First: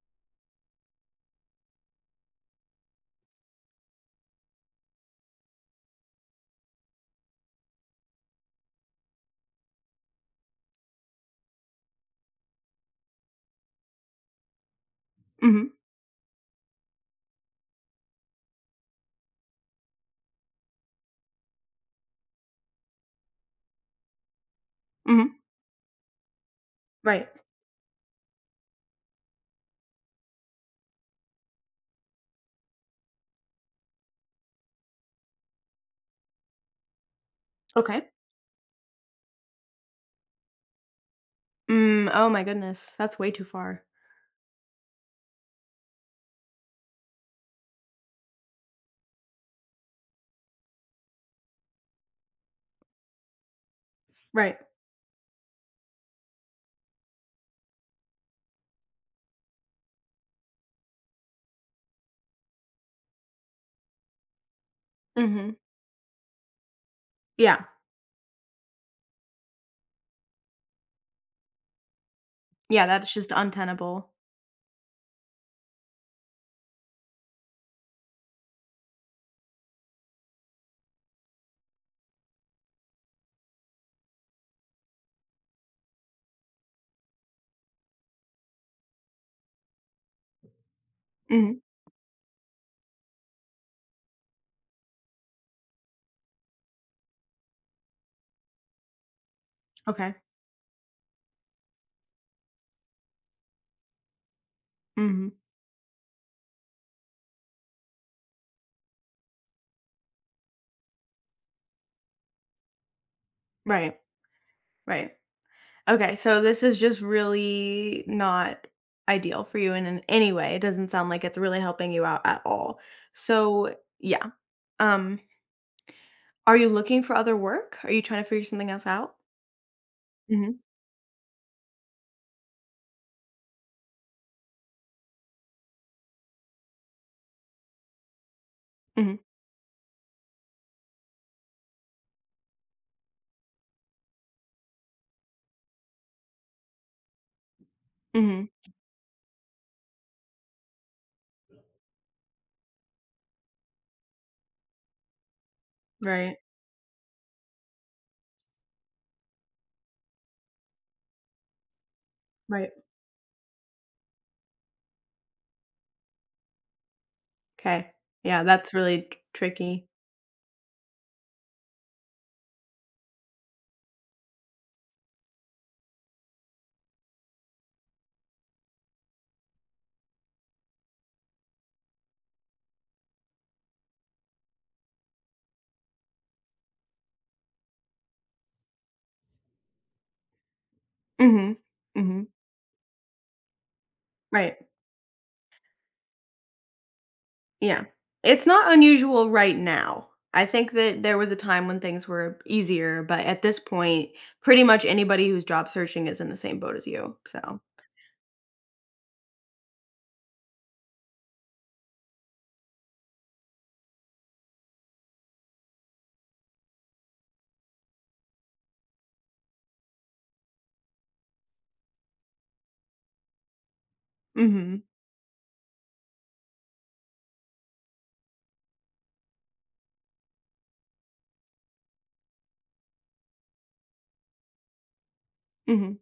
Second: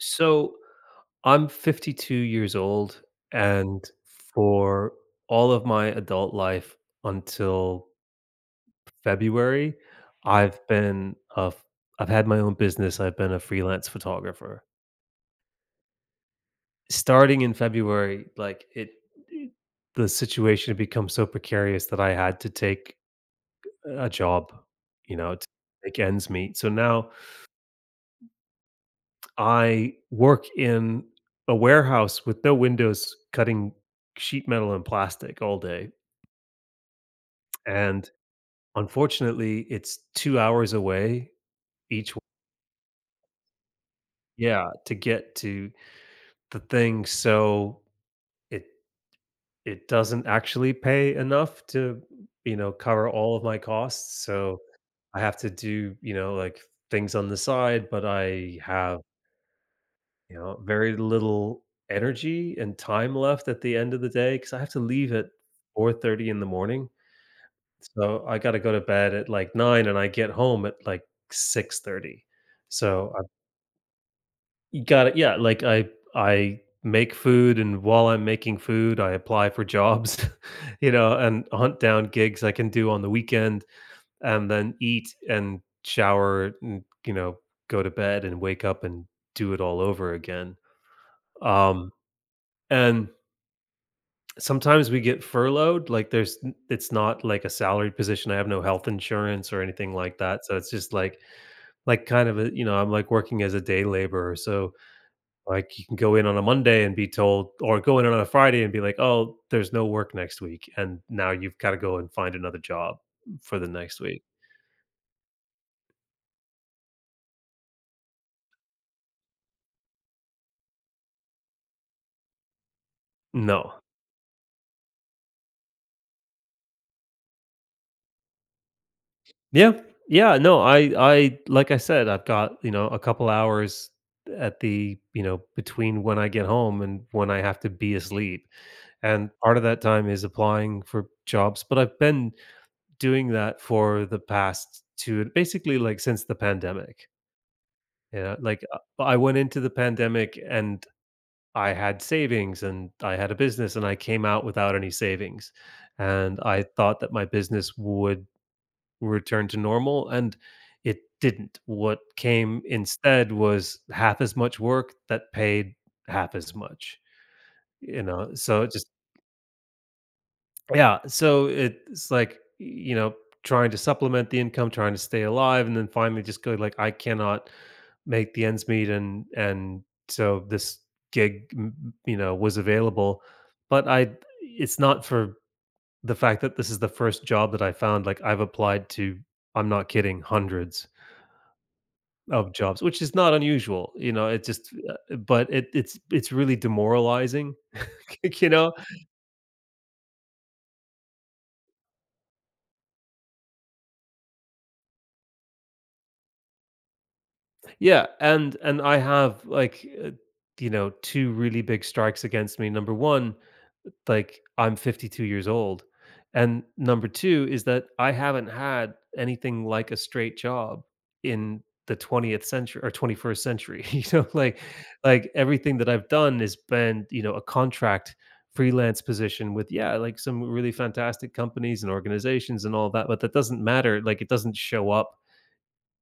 So I'm 52 years old, and for all of my adult life until February, I've been a f- I've had my own business. I've been a freelance photographer. Mhm, Starting in February, it- the situation had become so precarious that I had to take a job, mhm, to make ends meet. So now right. I work in a warehouse with no windows cutting sheet metal and plastic all day, Okay. and unfortunately, it's 2 hours away each Mm, w oh my goodness, that's way too far. Yeah, to get to the thing, so it it doesn't actually pay enough to, cover all of my costs, so Right. I have to do, things on the side, but I have very little energy and time left at the end of the day because I have to leave at Mhm. 4:30 in the morning. Yeah. So, I gotta go to bed at, like, nine, and I get home at, like, 6:30. Yeah, that's So, I just untenable. you got it. Yeah, I make food, and while I'm making food, I apply for jobs, and hunt down gigs I can do on the weekend, and then eat and shower and, go to bed and wake up and do it all over again. Mhm. Um, and sometimes we get furloughed, like, there's n it's not like a salaried position, I have no health insurance or anything Okay. like that, so it's just like, kind of a I'm, like, working as a day laborer, so, Mhm. like, you can go in on a Monday and be told or go in on a Friday and be like, "Oh, there's no work next week," and now you've gotta go and find another job for the Right, next week. right. Okay, so this is just really not ideal for you in an any way. It doesn't sound like it's really helping you out at all. So, No. yeah. Um, are you looking for other work? Are you trying to figure something else out? Yeah. Yeah, Mhm, no, I like I said, I've got, a couple hours at the between when I get home and when I have to be asleep. mhm, And part of that time is applying for jobs, but I've been doing that for the past 2 basically, like, since the pandemic. Yeah, mhm. like, I went into the pandemic and I had savings and I had a business and I came out without any savings, Right, and I thought that my business would return to normal, and it didn't. What came right. instead was half as much work that paid half as much, Okay. Yeah, so it that's just really tr tricky. Yeah, so it's like, you know, trying to supplement the income, trying to stay alive, and then finally just go like, "I cannot make the ends meet," and so this gig, m was available, but I it's not for the fact that this is the first job that I found, like, I've applied to I'm not kidding, hundreds Mhm, mhm. of jobs, which is not unusual, it Right. just, but it's really demoralizing, Yeah. It's you know? not unusual right now. I think that there was a time when things were easier, but at this point, pretty much anybody who's job searching is in the same boat as you. So, Yeah, and I have like you know, two really big strikes against me. Number one, like I'm 52 years old, and number two is that I haven't had anything like a straight job in the 20th century or 21st century. You know, mhm. like everything that I've done has been you know a contract freelance position with yeah like some really fantastic companies and organizations and all that, but that doesn't matter, like it doesn't show up Mhm.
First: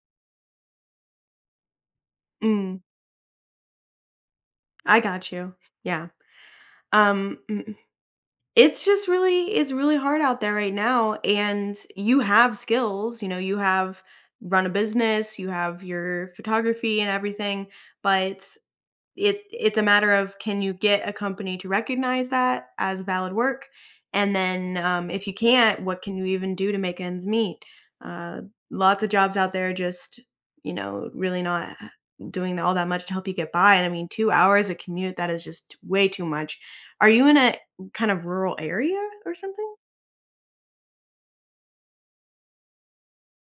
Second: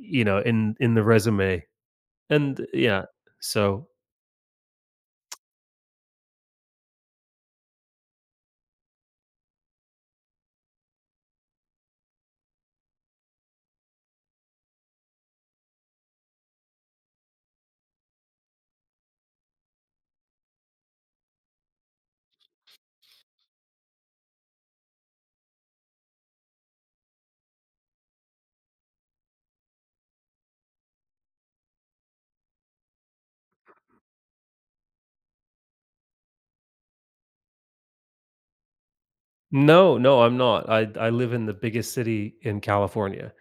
you know in the resume and Mm. yeah, so I got you. Yeah. Um, mm. It's just really it's really hard out there right now, and you have skills, you know, you have run a business, you have your photography and everything, but it's a matter of, can you get a company to recognize that as valid work? And then, if you can't, what can you even do to make ends meet? Uh, Lots of jobs out there just, you know, really not doing all that much to help you get by. And I mean, 2 hours a commute, that is just way too much. Are you in a kind of rural area or something? No, no, I'm not. I live in the biggest city in California.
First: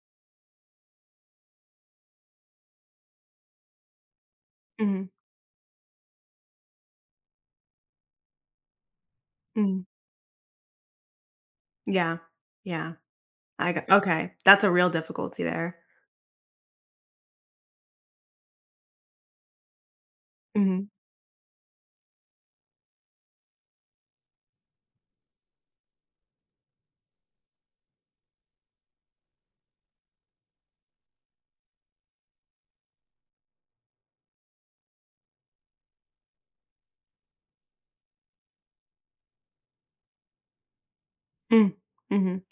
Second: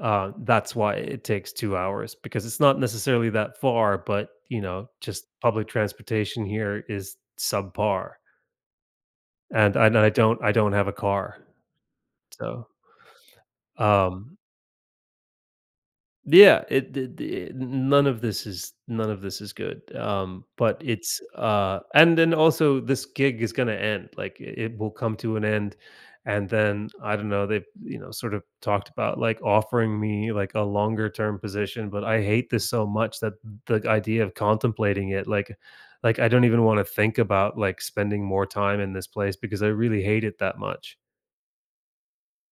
That's why it takes 2 hours because it's not necessarily that far, but, Mhm, just public transportation here is subpar, and mhm. I, and I don't have a car. Yeah. So, Yeah. I got okay. um That's a real difficulty there. yeah, it none of this is good. But Mhm. it's And then also this gig is gonna end. It will come to an end, and then I don't know. They've you know sort of talked about like offering me like a longer term position, but I hate this so much that the idea of contemplating it, I don't even want to think about like spending more time in this place because I really hate it that much. Mm. Mhm.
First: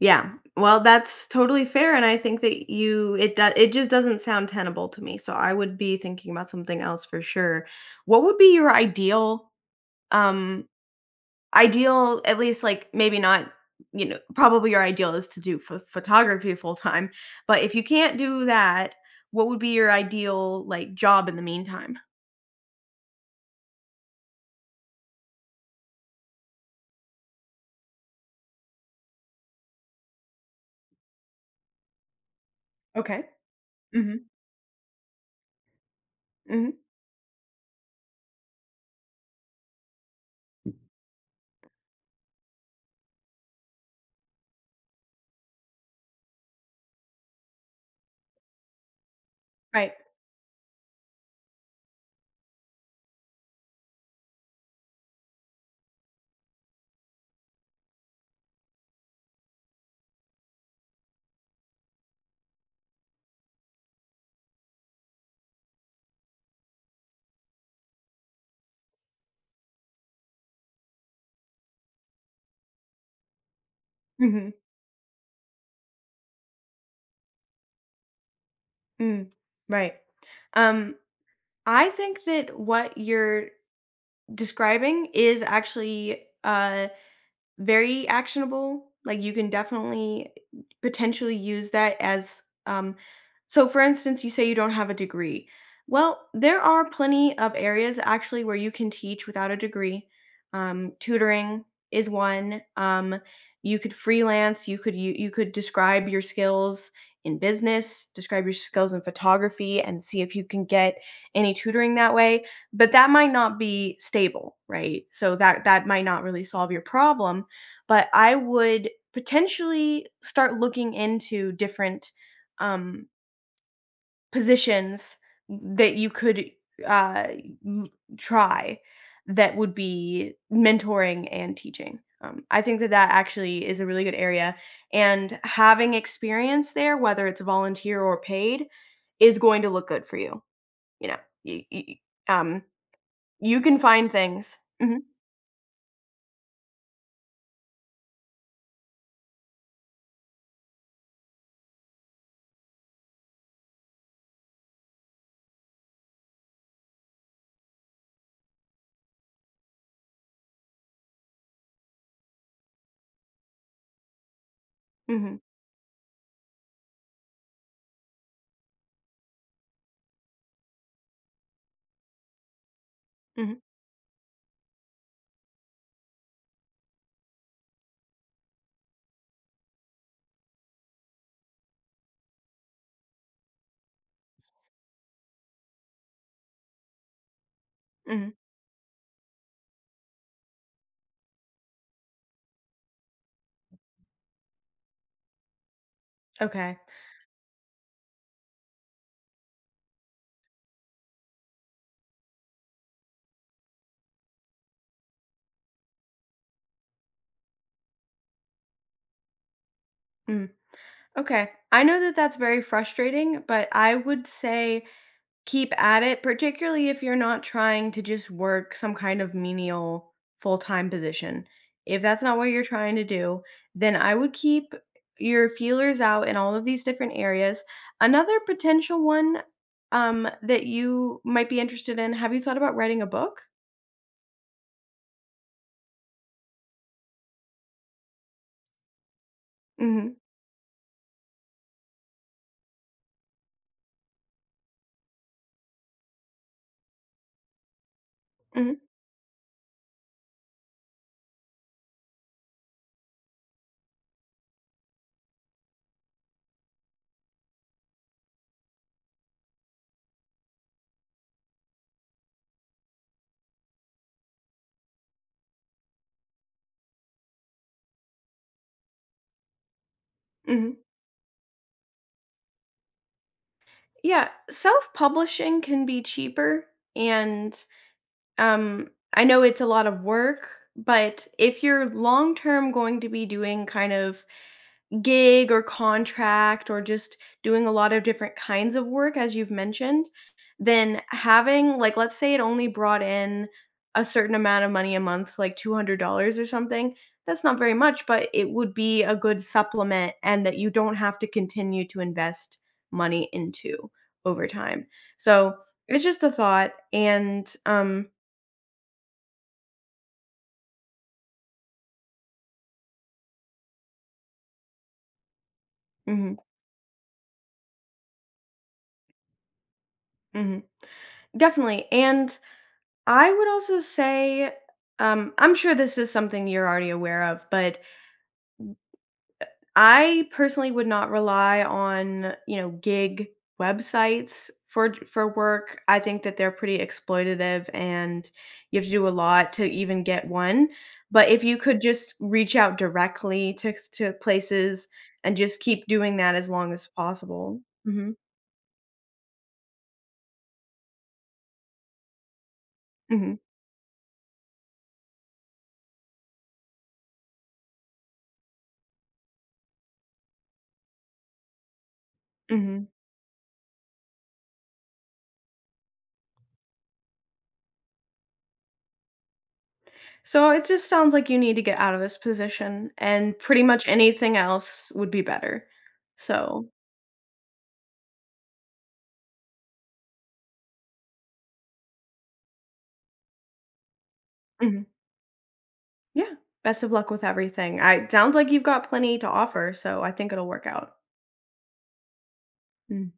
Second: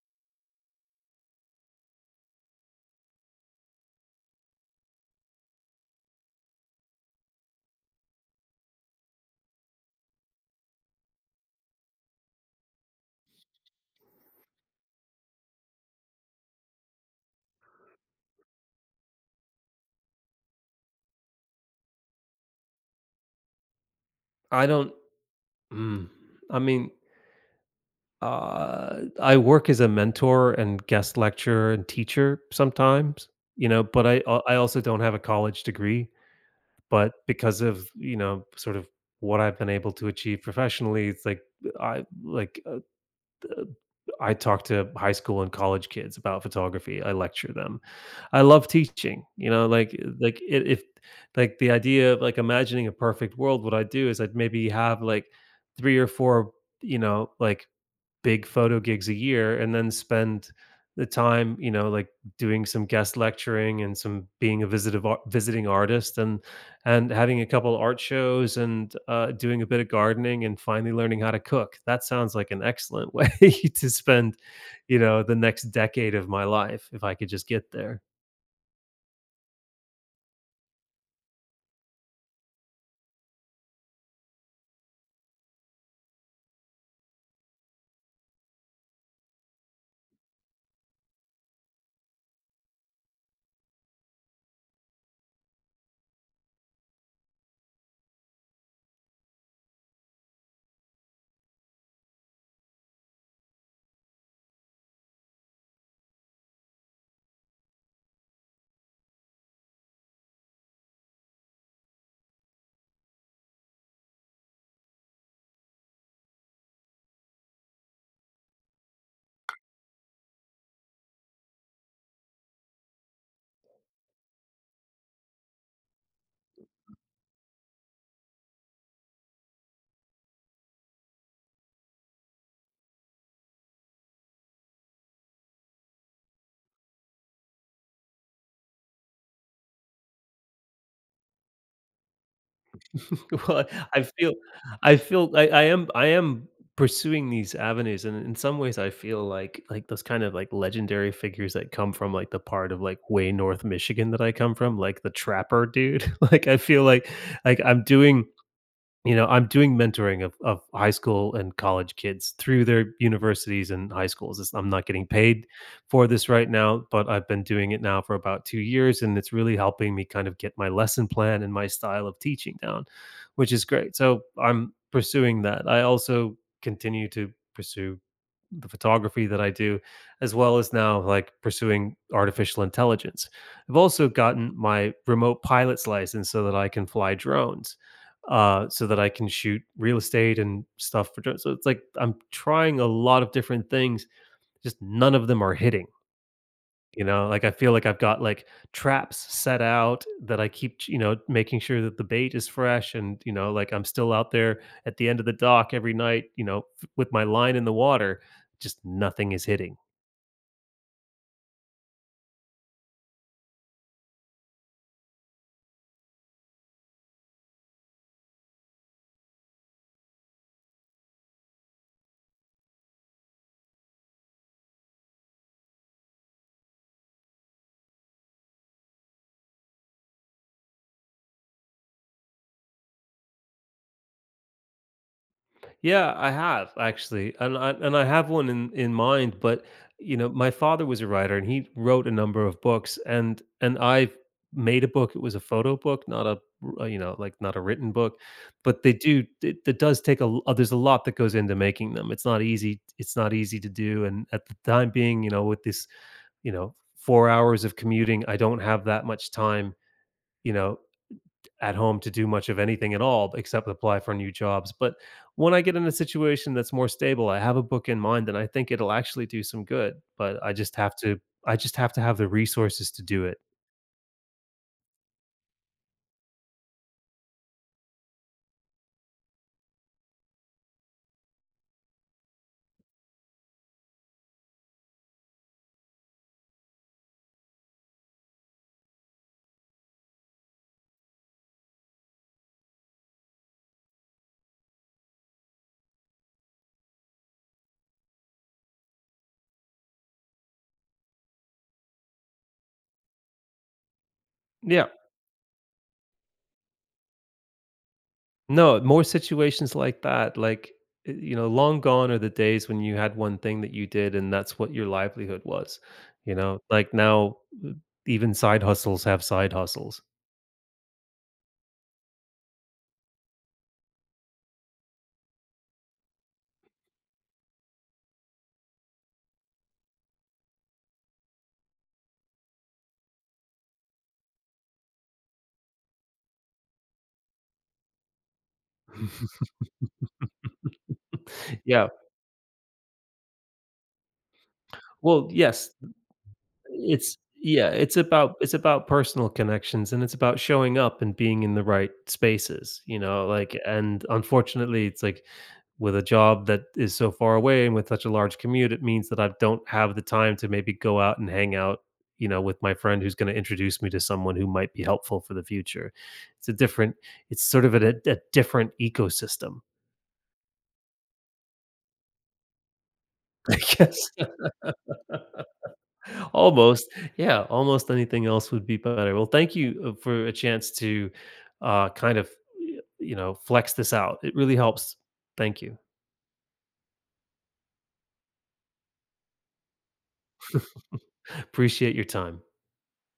Yeah. Well, that's totally fair, and I think that you it do it just doesn't sound tenable to me, so I would be thinking about something else for sure. What would be your ideal, um ideal at least, like, maybe not, you know, probably your ideal is to do ph photography full time, but if you can't do that, what would be your ideal, like, job in the meantime? I don't. Mm, I mean, I work as a mentor and guest lecturer and teacher sometimes, Okay. But Mhm. I also don't have a college degree, Mhm. but because of, sort of what I've been able to achieve professionally, it's like I talk to high school and college kids about photography. I lecture them. I love teaching, Right. If like the idea of like imagining a perfect world, what I do is I'd maybe have like three or four, you know, like big photo gigs a year and then spend the time, doing some guest lecturing and some being a visiting artist and having a couple art shows and doing a bit of gardening and finally learning how to cook. That sounds like an excellent way to spend, Mhm. The next decade of my life if I could just get there. Mm. Right. Um, I think that what you're describing is actually, very actionable, like, you can definitely potentially use that as, so for instance, you say you don't have a degree. Well, there are plenty of areas actually where you can teach without a degree. Tutoring is one, you could freelance, you could you you could describe your skills in business, describe your skills in photography, and see if you can get any tutoring that way, but that might not be stable, right? So that might not really solve your problem, but I would potentially start looking into different, um, positions that you could, uh, m try, that would be mentoring and teaching. I think that that actually is a really good area, and having experience there, whether it's volunteer or paid, is going to look good for you, you know? Y y um, you Well, can I find feel things. I Mhm, feel I am pursuing these avenues, and in some ways I feel like those kind of, like, legendary figures that come from, like, the part of, like, way north Michigan that I come from, like the trapper dude. Like, I feel like I'm doing I'm doing mentoring of high school and college kids through their universities and high schools. It's I'm not getting mhm, paid for this right now, but I've been doing it now for about 2 years, and it's really helping me kind of get my lesson plan and my style of teaching down, which mhm, is great. So, I'm pursuing that. I also continue to pursue the photography that I do, as well as now like pursuing artificial intelligence. I've also gotten my remote pilot's license so that I can fly drones, mhm, so that I can shoot real estate and stuff for drones. So it's like I'm trying a lot of different things, just none of them are hitting. okay, You know, like, I feel like I've got, like, traps set out that I keep making sure that the bait is fresh and, I'm still out there at the end of the dock every night, f with my line in the water, just nothing is hitting. mm. Okay. I know that that's very frustrating, but I would say keep at it, particularly if you're not trying to just work some kind of menial full time position. If that's not what you're trying to do, then I would keep your feelers out in all of these different areas. Another potential one, that you might be interested in, have you thought about writing a book? Yeah, I have actually, and I have one in mind. But Mm you know, my father was a writer, and he wrote a number of books, and I made a book. It was a photo book, not a not a written book. hmm. Mm But they do it, it does take a there's a lot that goes into making them. It's not easy. It's not easy to do. And at the time being, with this you know 4 hours of commuting, I don't have that much time. You know at home to do much of anything at all except apply for new jobs. But when I get in a situation that's more stable, I have a book in mind and I think it'll actually do some good, but hmm. Mm hmm. I just have to have the resources to do it. Yeah. Self publishing can be cheaper, and Um, I know it's a lot of work, but if you're long term going to be doing kind of gig or contract or just doing a lot of different kinds of work, as you've mentioned, then having, like, let's say it only brought in a certain amount of money a month, like $200 or something, that's not very much, but it would be a good supplement and that you don't have to continue to invest money into over time. Yeah. So it's just a thought. And, No, more situations like that, like you know, long gone are the days when you had one thing that you did and that's what your livelihood was. You mhm. know, like now uh, even side hustles have side hustles. Mhm. Definitely, and I would also say, I'm sure this is something you're already aware of, but I personally would not rely on, you know, gig websites for work. I think that they're pretty exploitative, and you have to do a lot to even get one, but if you could Yeah. just reach out directly to places Well, and just yes, keep doing that as long as It's possible. yeah, Mhm. It's about personal connections and it's about showing up and being in the right spaces, Mhm. And unfortunately it's like with a job that is so far away and with such a large commute, it means that I don't have the time to maybe go out and hang out, with my Mhm. friend who's going to introduce me to someone who might be helpful for the future. It's a different, it's sort of a different ecosystem, So it just sounds like you need to get out of this position, and I pretty much guess. anything else would be better. So, Almost. Yeah, almost anything else would be better. Well, thank you for a chance to uh, kind of, flex this out. It really mhm. helps. Thank you. Yeah, best of luck with everything. I sounds like you've got plenty to offer, so I think it'll work out. Appreciate your time. Mhm.